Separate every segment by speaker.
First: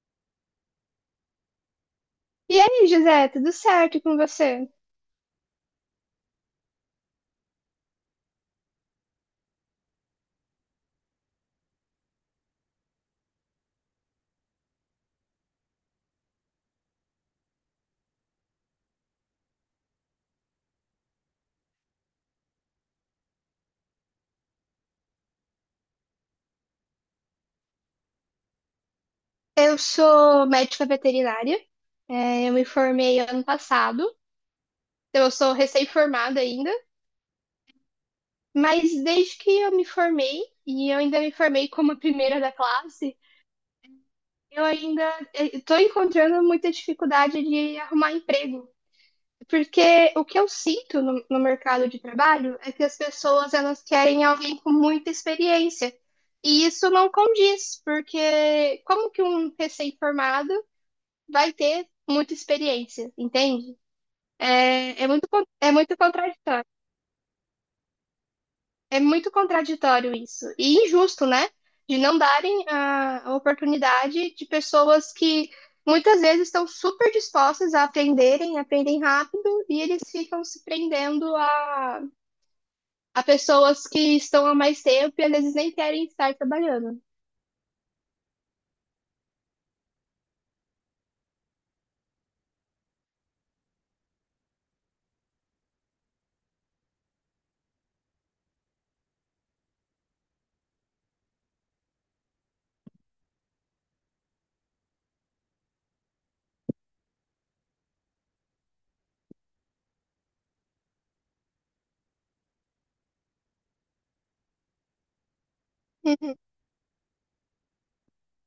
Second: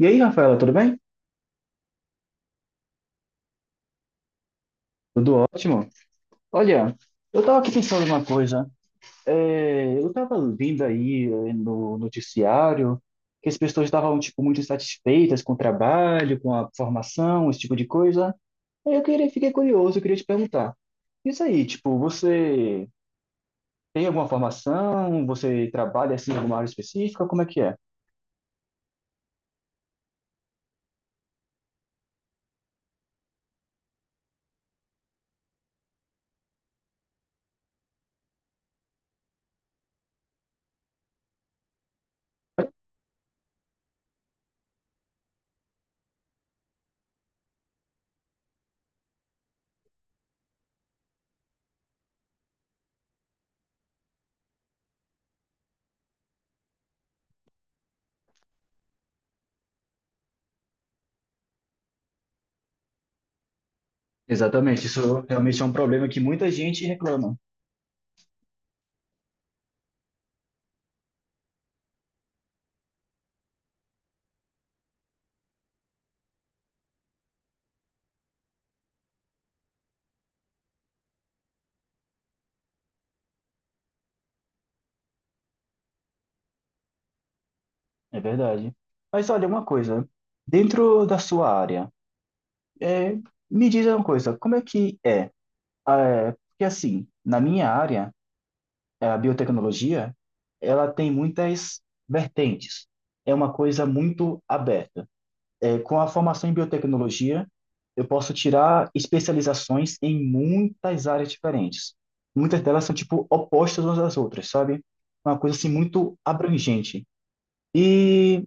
Speaker 1: E aí, Rafaela, tudo bem?
Speaker 2: E aí, José, tudo certo com você?
Speaker 1: Tudo ótimo. Olha, eu estava aqui pensando uma coisa. Eu estava vendo aí no noticiário que as pessoas estavam tipo muito insatisfeitas com o trabalho, com a formação, esse tipo de coisa. Aí fiquei curioso, eu queria te perguntar. Isso aí, tipo, você tem alguma formação? Você trabalha assim em alguma área específica? Como é que é?
Speaker 2: Eu sou médica veterinária, eu me formei ano passado, então eu sou recém-formada ainda, mas desde que eu me formei, e eu ainda me formei como a primeira da classe, eu ainda estou encontrando muita dificuldade de arrumar emprego, porque o que eu sinto no mercado de trabalho é que as pessoas elas querem alguém com muita experiência, e isso não condiz, porque como que um recém-formado vai ter muita experiência, entende?
Speaker 1: Exatamente, isso realmente é
Speaker 2: É
Speaker 1: um
Speaker 2: muito
Speaker 1: problema que muita
Speaker 2: contraditório.
Speaker 1: gente reclama.
Speaker 2: É muito contraditório isso. E injusto, né? De não darem a oportunidade de pessoas que muitas vezes estão super dispostas a aprenderem, aprendem rápido, e eles ficam se prendendo a pessoas que estão há mais tempo e às vezes nem querem estar trabalhando.
Speaker 1: É verdade. Mas olha, uma coisa, dentro da sua área. É, me diz uma coisa, como é que é? Porque assim, na minha área, a biotecnologia, ela tem muitas vertentes. É uma coisa muito aberta. É, com a formação em biotecnologia, eu posso tirar especializações em muitas áreas diferentes. Muitas delas são tipo opostas umas às outras, sabe? É uma coisa assim muito
Speaker 2: Uhum.
Speaker 1: abrangente. E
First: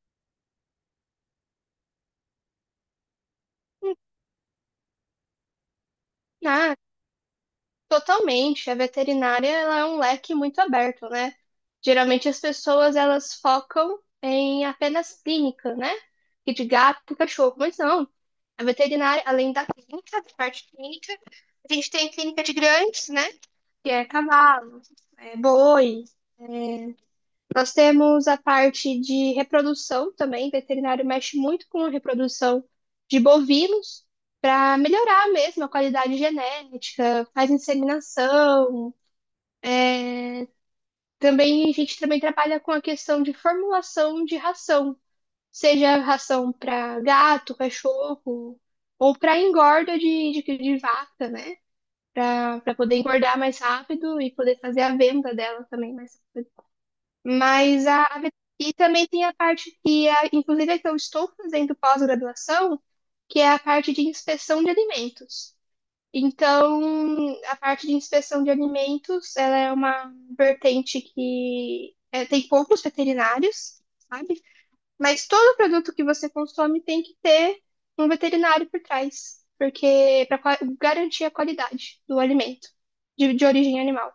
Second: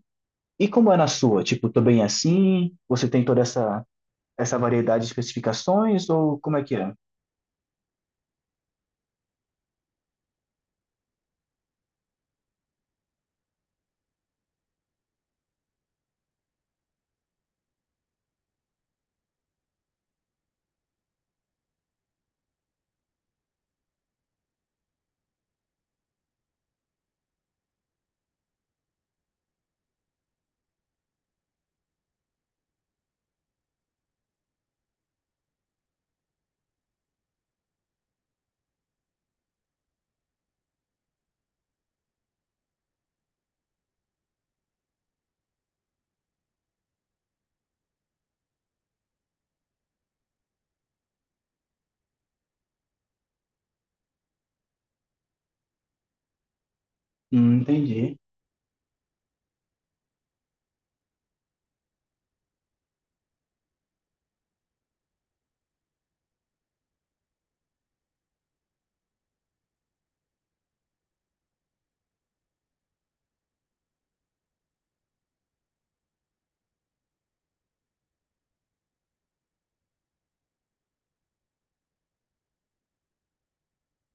Speaker 1: e como é na sua? Tipo, também é assim? Você tem toda essa variedade de especificações ou como é
Speaker 2: Ah,
Speaker 1: que é?
Speaker 2: totalmente, a veterinária ela é um leque muito aberto, né? Geralmente as pessoas elas focam em apenas clínica, né? E de gato, cachorro, mas não. A veterinária, além da clínica, da parte clínica, a gente tem a clínica de grandes, né? Que é cavalo, é boi. Nós temos a parte de reprodução também. Veterinário mexe muito com a reprodução de bovinos para melhorar mesmo a qualidade genética, faz inseminação. Também a gente também trabalha com a questão de formulação de ração, seja ração para gato, cachorro ou para engorda de vaca, né? Para poder engordar mais rápido e poder fazer a venda dela também mais.
Speaker 1: Hum,
Speaker 2: Mas a
Speaker 1: entendi,
Speaker 2: a vet- e também tem a parte que, a, inclusive, é que eu estou fazendo pós-graduação, que é a parte de inspeção de alimentos. Então, a parte de inspeção de alimentos, ela é uma vertente que é, tem poucos veterinários, sabe? Mas todo produto que você consome tem que ter um veterinário por trás, porque para garantir a qualidade do alimento de origem animal.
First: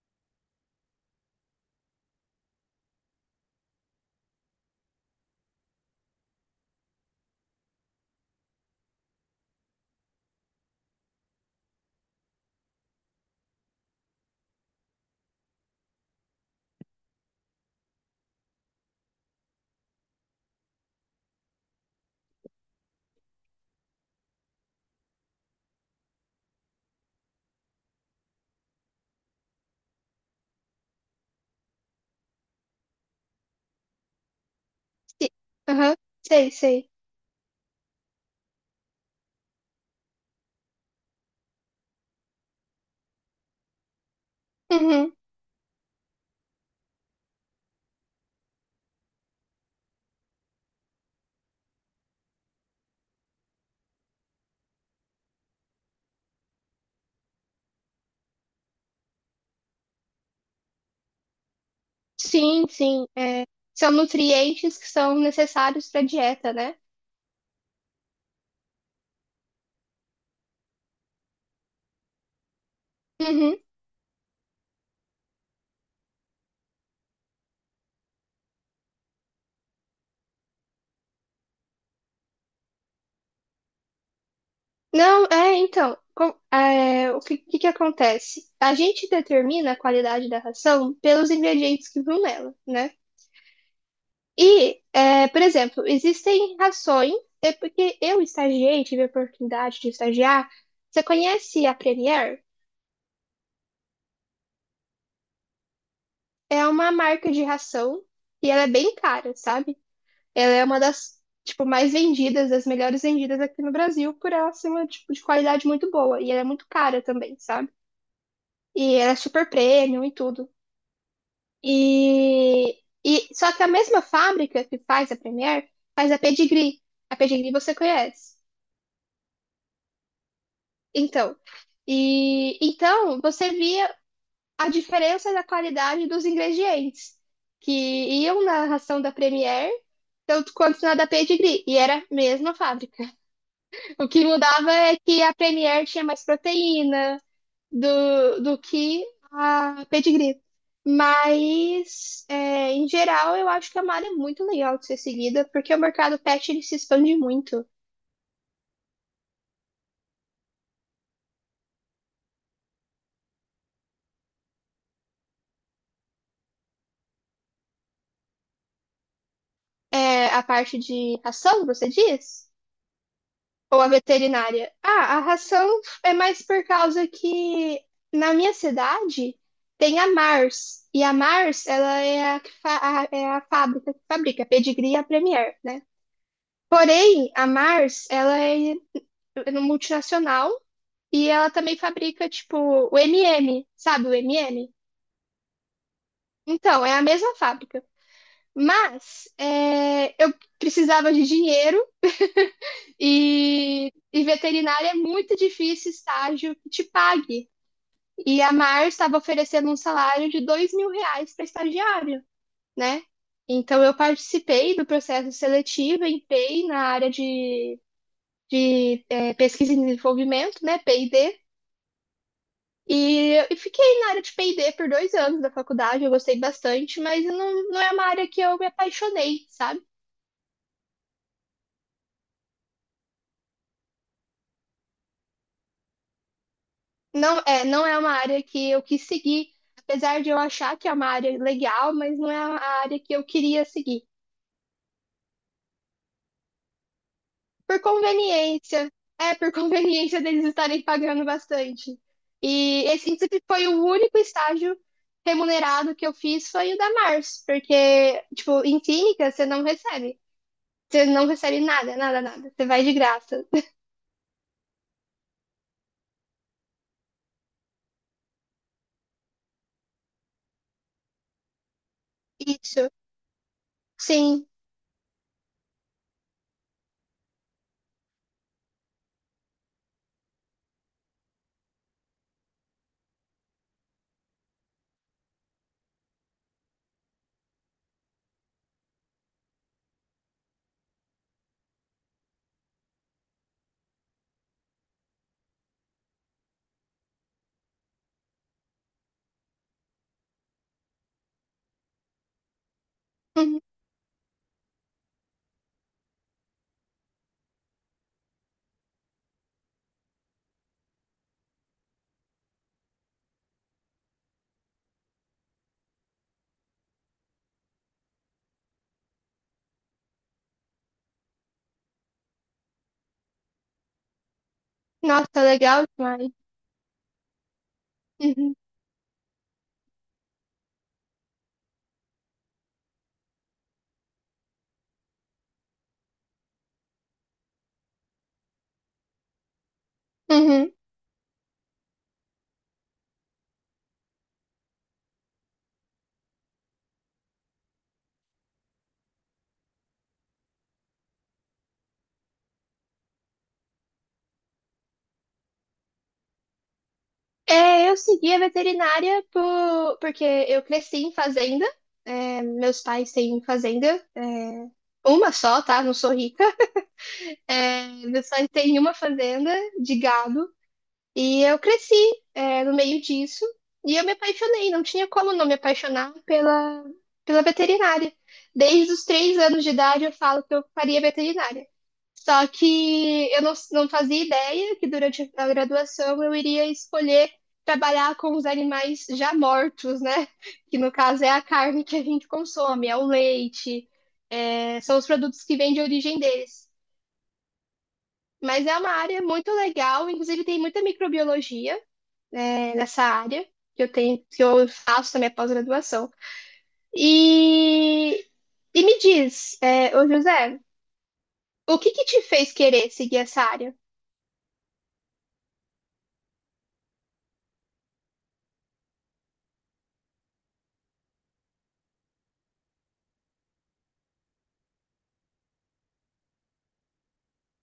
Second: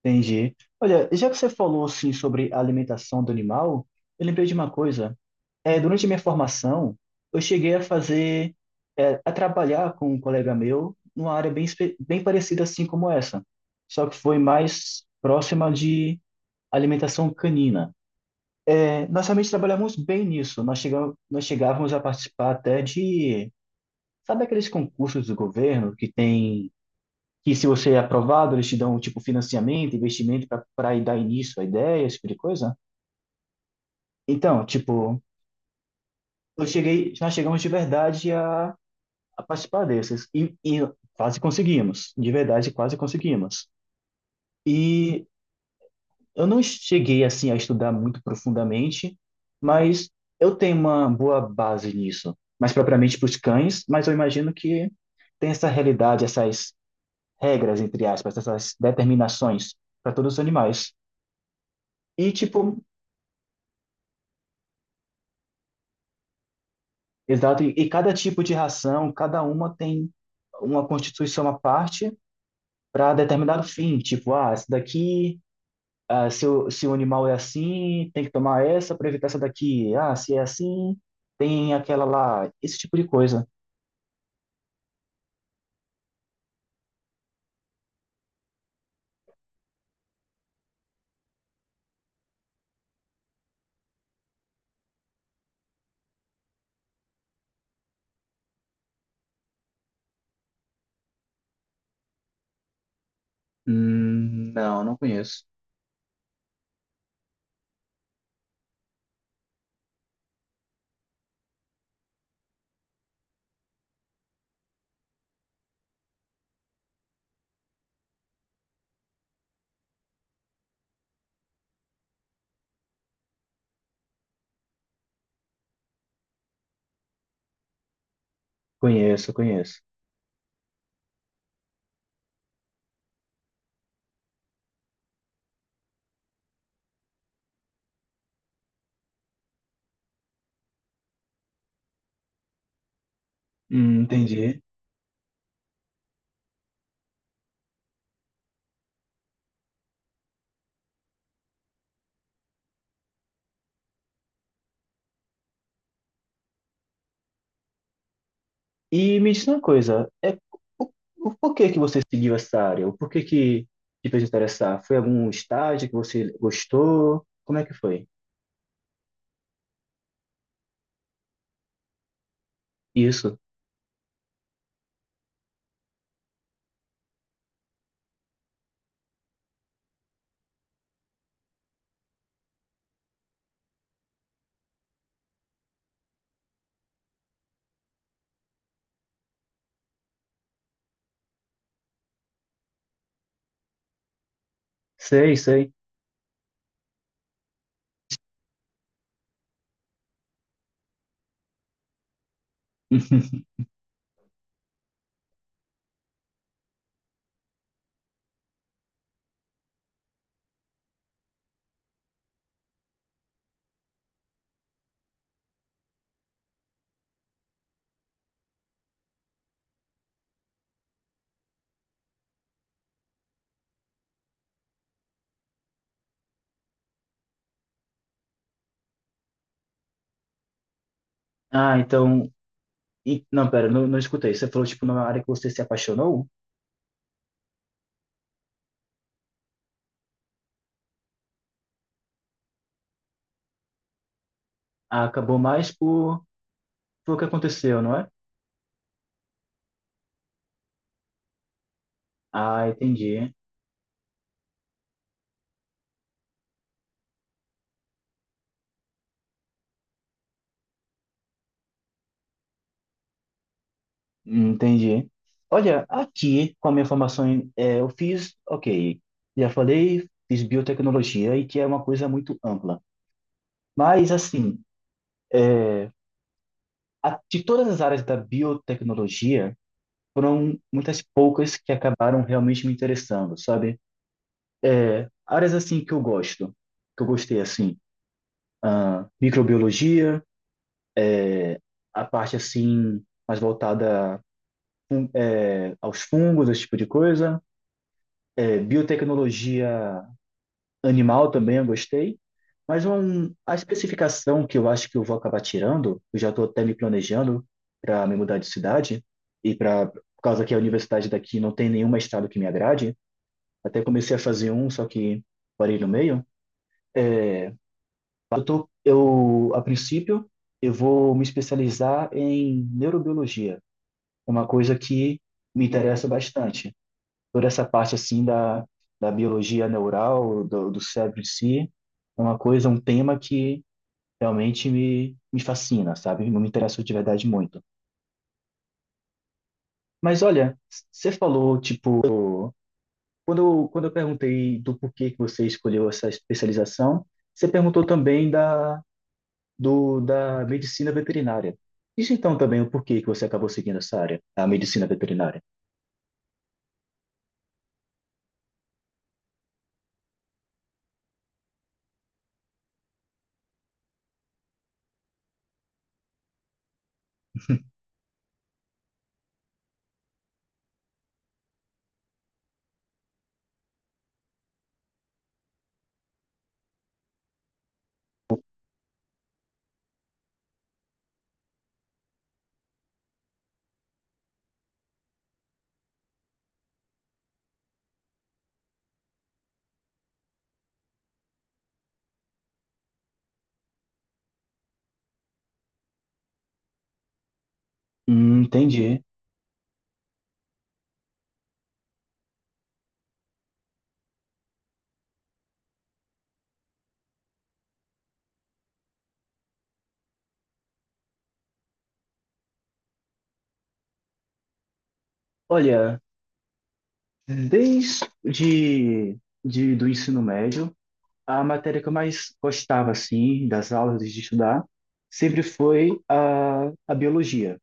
Speaker 1: entendi. Olha, já que você falou assim sobre a alimentação do animal, eu lembrei de uma coisa. Durante a minha formação, eu cheguei a fazer, é, a trabalhar com um colega meu numa área bem, bem parecida assim como essa, só que foi mais próxima de alimentação canina. É, nós realmente trabalhamos bem nisso. Nós chegávamos a participar até de, sabe aqueles concursos do governo que tem que se você é aprovado, eles te dão, tipo, financiamento, investimento para dar início à ideia, esse tipo de coisa. Então, tipo,
Speaker 2: Sim. Aham, sei, sei.
Speaker 1: nós chegamos de verdade a participar desses. E quase conseguimos. De verdade, quase conseguimos.
Speaker 2: Uhum.
Speaker 1: E eu não cheguei, assim, a estudar muito profundamente, mas eu tenho uma boa base nisso. Mais propriamente para os cães, mas eu imagino que tem essa realidade, essas regras, entre aspas, essas determinações para todos os animais. E,
Speaker 2: Sim,
Speaker 1: tipo,
Speaker 2: sim. É, são nutrientes que são necessários para a dieta, né?
Speaker 1: exato, e cada tipo de ração, cada uma tem uma constituição à parte para
Speaker 2: Uhum.
Speaker 1: determinado fim. Tipo, ah, essa daqui, ah, se o animal é assim, tem que tomar essa para evitar essa daqui. Ah, se é assim, tem aquela lá. Esse tipo de coisa.
Speaker 2: Não, é, então, com- é, o que, que acontece? A gente determina a qualidade da ração pelos ingredientes que vão nela, né? Por exemplo, existem rações, é porque eu estagiei, tive a oportunidade de estagiar. Você conhece a Premier?
Speaker 1: Não conheço.
Speaker 2: É uma marca de ração e ela é bem cara, sabe? Ela é uma das, tipo, mais vendidas, das melhores vendidas aqui no Brasil, por ela ser uma, tipo, de qualidade muito boa. E ela é muito cara também, sabe? E ela é super premium e tudo. E só que a mesma fábrica que faz a Premier faz a Pedigree. A Pedigree você conhece.
Speaker 1: Conheço, conheço.
Speaker 2: Então, e então você via a diferença da qualidade dos ingredientes que iam na ração da Premier, tanto quanto na da Pedigree, e era a mesma fábrica. O que
Speaker 1: Entendi.
Speaker 2: mudava é que a Premier tinha mais proteína, do que a pedigree. Mas, é, em geral, eu acho que a uma é muito legal de ser seguida, porque o mercado pet ele se expande muito.
Speaker 1: E me diz uma coisa, o, o porquê que você seguiu essa área? O porquê que te fez interessar? Foi algum estágio que você gostou? Como é que foi?
Speaker 2: É, a parte de ração, você diz?
Speaker 1: Isso.
Speaker 2: Ou a veterinária? Ah, a ração é mais por causa que na minha cidade tem a Mars. E a Mars, ela é a, que fa- a- é a fábrica que fabrica pedigree e a Premier, né? Porém, a Mars, ela é multinacional. E ela também fabrica, tipo, o MM, sabe o MM?
Speaker 1: Sei, sei.
Speaker 2: Então, é a mesma fábrica. Mas é, eu precisava de dinheiro. E veterinária é muito difícil estágio que te pague. E a Mar estava oferecendo um salário de R$ 2.000 para estagiário, né? Então eu participei do processo seletivo em PEI na área de pesquisa e desenvolvimento, né? P&D, e fiquei na área de P&D por 2 anos da faculdade, eu gostei bastante, mas não é uma área que eu me apaixonei, sabe?
Speaker 1: Ah, então. Não, pera, não escutei. Você falou, tipo, numa área que você se apaixonou?
Speaker 2: Não é uma área que eu quis seguir, apesar de eu achar que é uma área legal, mas não é a área que eu queria seguir.
Speaker 1: Ah, acabou mais por o que
Speaker 2: Por
Speaker 1: aconteceu, não é?
Speaker 2: conveniência, é, por conveniência deles estarem pagando bastante.
Speaker 1: Ah,
Speaker 2: E esse
Speaker 1: entendi.
Speaker 2: inclusive, foi o único estágio remunerado que eu fiz foi o da Mars, porque, tipo, em clínica você não recebe. Você não recebe nada, nada, nada. Você vai de graça.
Speaker 1: Entendi. Olha, aqui, com a minha formação, eu fiz, ok, já falei, fiz biotecnologia, e que é uma coisa muito ampla.
Speaker 2: Isso,
Speaker 1: Mas,
Speaker 2: sim.
Speaker 1: assim, é, de todas as áreas da biotecnologia, foram muitas poucas que acabaram realmente me interessando, sabe? É, áreas assim que eu gosto, que eu gostei assim, ah, microbiologia, a parte assim mais voltada fun- aos fungos, esse tipo de coisa. É, biotecnologia animal também eu gostei, mas a
Speaker 2: Uhum.
Speaker 1: especificação que eu acho que eu vou acabar tirando, eu já estou até me planejando para me mudar de cidade e para, por causa que a universidade daqui não tem nenhum mestrado que me agrade, até comecei a fazer um, só que parei no meio. A princípio, eu vou me especializar em neurobiologia, uma coisa que
Speaker 2: Nossa, tá
Speaker 1: me
Speaker 2: legal
Speaker 1: interessa
Speaker 2: demais.
Speaker 1: bastante. Toda essa parte assim
Speaker 2: Uhum.
Speaker 1: da biologia neural, do cérebro em si, é uma coisa, um tema que realmente me fascina, sabe? Não me interessa de verdade muito. Mas olha,
Speaker 2: Uhum.
Speaker 1: você falou, tipo, quando eu perguntei do porquê que você escolheu essa especialização, você perguntou também da da medicina veterinária. Diz então também o porquê que você acabou seguindo essa área, a medicina veterinária.
Speaker 2: É, eu segui a veterinária por, porque eu cresci em fazenda. É, meus pais têm fazenda, é, uma só, tá? Não sou rica. É, meus pais têm uma fazenda de gado e eu cresci, é, no meio disso e eu me apaixonei. Não tinha como não me apaixonar pela, pela veterinária. Desde os 3 anos de idade eu falo que eu faria veterinária. Só que eu não fazia ideia que durante a graduação eu iria escolher trabalhar com os animais já mortos, né? Que no caso é a carne que a gente consome, é o leite, é, são os produtos que vêm de origem deles. Mas é uma
Speaker 1: Entendi.
Speaker 2: área muito legal, inclusive tem muita microbiologia, né, nessa área que eu tenho, que eu faço também a pós-graduação. E, e me diz, é, ô José, o que te fez querer seguir essa área?
Speaker 1: Olha, desde de, do ensino médio, a matéria que eu mais gostava, assim, das aulas de estudar, sempre foi a biologia.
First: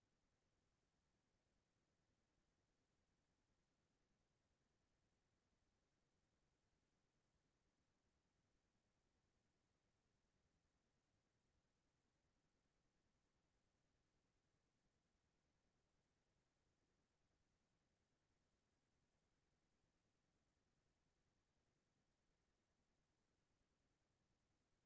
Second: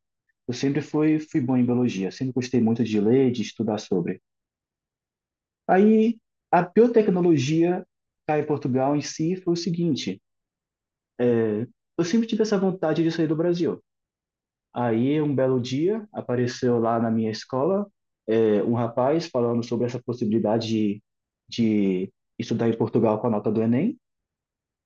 Speaker 1: Fui bom em biologia, sempre gostei muito de ler, de estudar sobre. Aí, a biotecnologia cá em Portugal em si foi o seguinte, é, eu sempre tive essa vontade de sair do Brasil. Aí, um belo dia, apareceu lá na minha escola, é, um rapaz falando sobre essa possibilidade de estudar em Portugal com a nota do Enem.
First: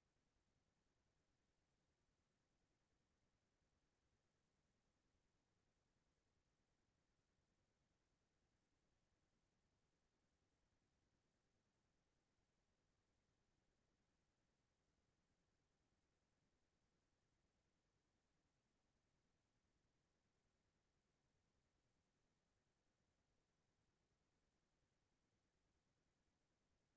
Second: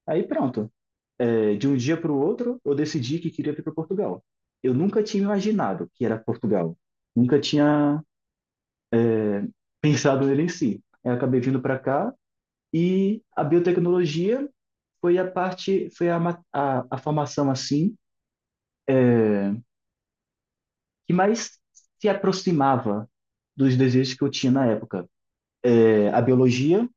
Speaker 1: Aí, pronto. É, de um dia para o outro, eu decidi que queria vir para Portugal. Eu nunca tinha imaginado que era Portugal. Nunca tinha pensado nele em si. Eu acabei vindo para cá e a biotecnologia foi a parte, foi a, ma- a formação assim que mais se aproximava dos desejos que eu tinha na época, é, a biologia,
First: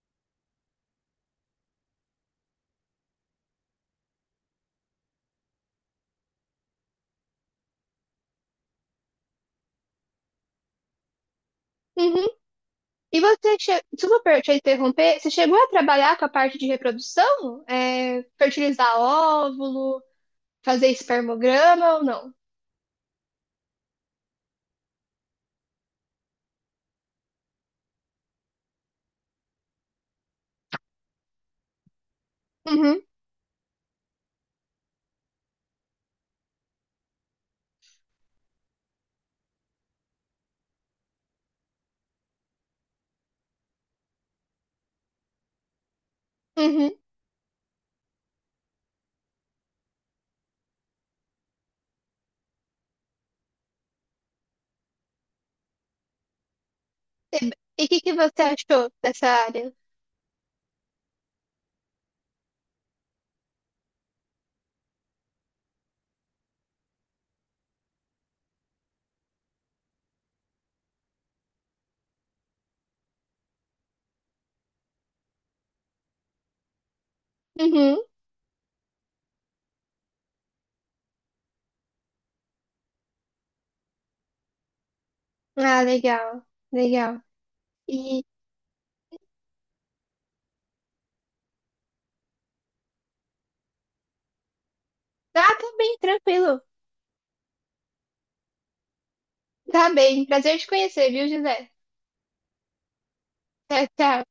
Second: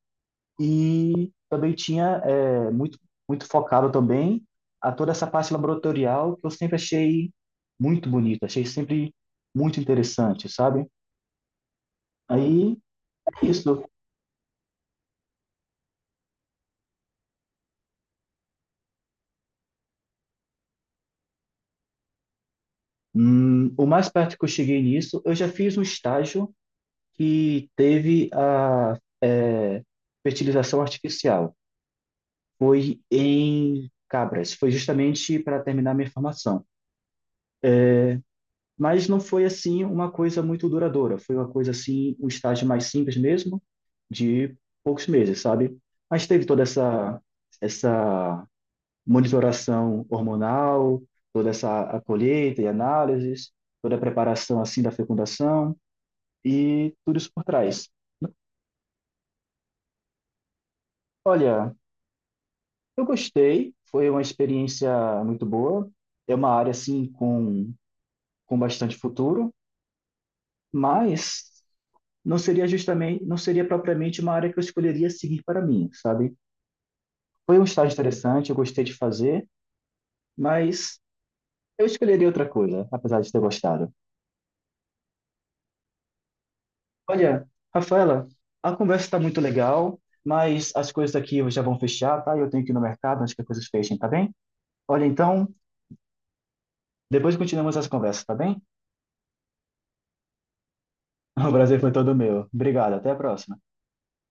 Speaker 1: e também tinha muito focado também a toda essa parte laboratorial que eu sempre achei muito bonita, achei sempre muito interessante, sabe? Aí
Speaker 2: E
Speaker 1: é
Speaker 2: você, che...
Speaker 1: isso,
Speaker 2: desculpa per- te interromper, você chegou a trabalhar com a parte de reprodução? É, fertilizar óvulo, fazer espermograma ou não?
Speaker 1: o mais perto que eu cheguei nisso, eu já fiz um estágio que teve a é, fertilização artificial, foi
Speaker 2: Uhum,
Speaker 1: em cabras, foi justamente para terminar minha formação. Mas não foi assim uma coisa muito duradoura, foi uma coisa assim, um estágio mais simples mesmo, de poucos meses, sabe? Mas teve toda
Speaker 2: uhum.
Speaker 1: essa monitoração hormonal, toda essa a colheita e análises, toda a preparação assim da fecundação e tudo isso por
Speaker 2: E o
Speaker 1: trás.
Speaker 2: que você achou dessa área?
Speaker 1: Olha, eu gostei, foi uma experiência muito boa, é uma área assim com bastante futuro, mas não seria propriamente uma área que eu escolheria seguir para mim, sabe? Foi um estágio
Speaker 2: Uhum.
Speaker 1: interessante, eu gostei de fazer, mas eu escolheria outra coisa, apesar de ter gostado.
Speaker 2: Ah, legal, legal.
Speaker 1: Olha,
Speaker 2: E
Speaker 1: Rafaela, a conversa está muito legal, mas as coisas aqui já vão fechar, tá? Eu tenho que ir no mercado antes que as coisas fechem, tá bem? Olha, então,
Speaker 2: ah, tá bem, tranquilo.
Speaker 1: depois continuamos as conversas, tá bem?
Speaker 2: Tá bem, prazer te conhecer, viu,
Speaker 1: O
Speaker 2: José?
Speaker 1: prazer foi todo meu. Obrigado, até a próxima.
Speaker 2: Tchau, tchau.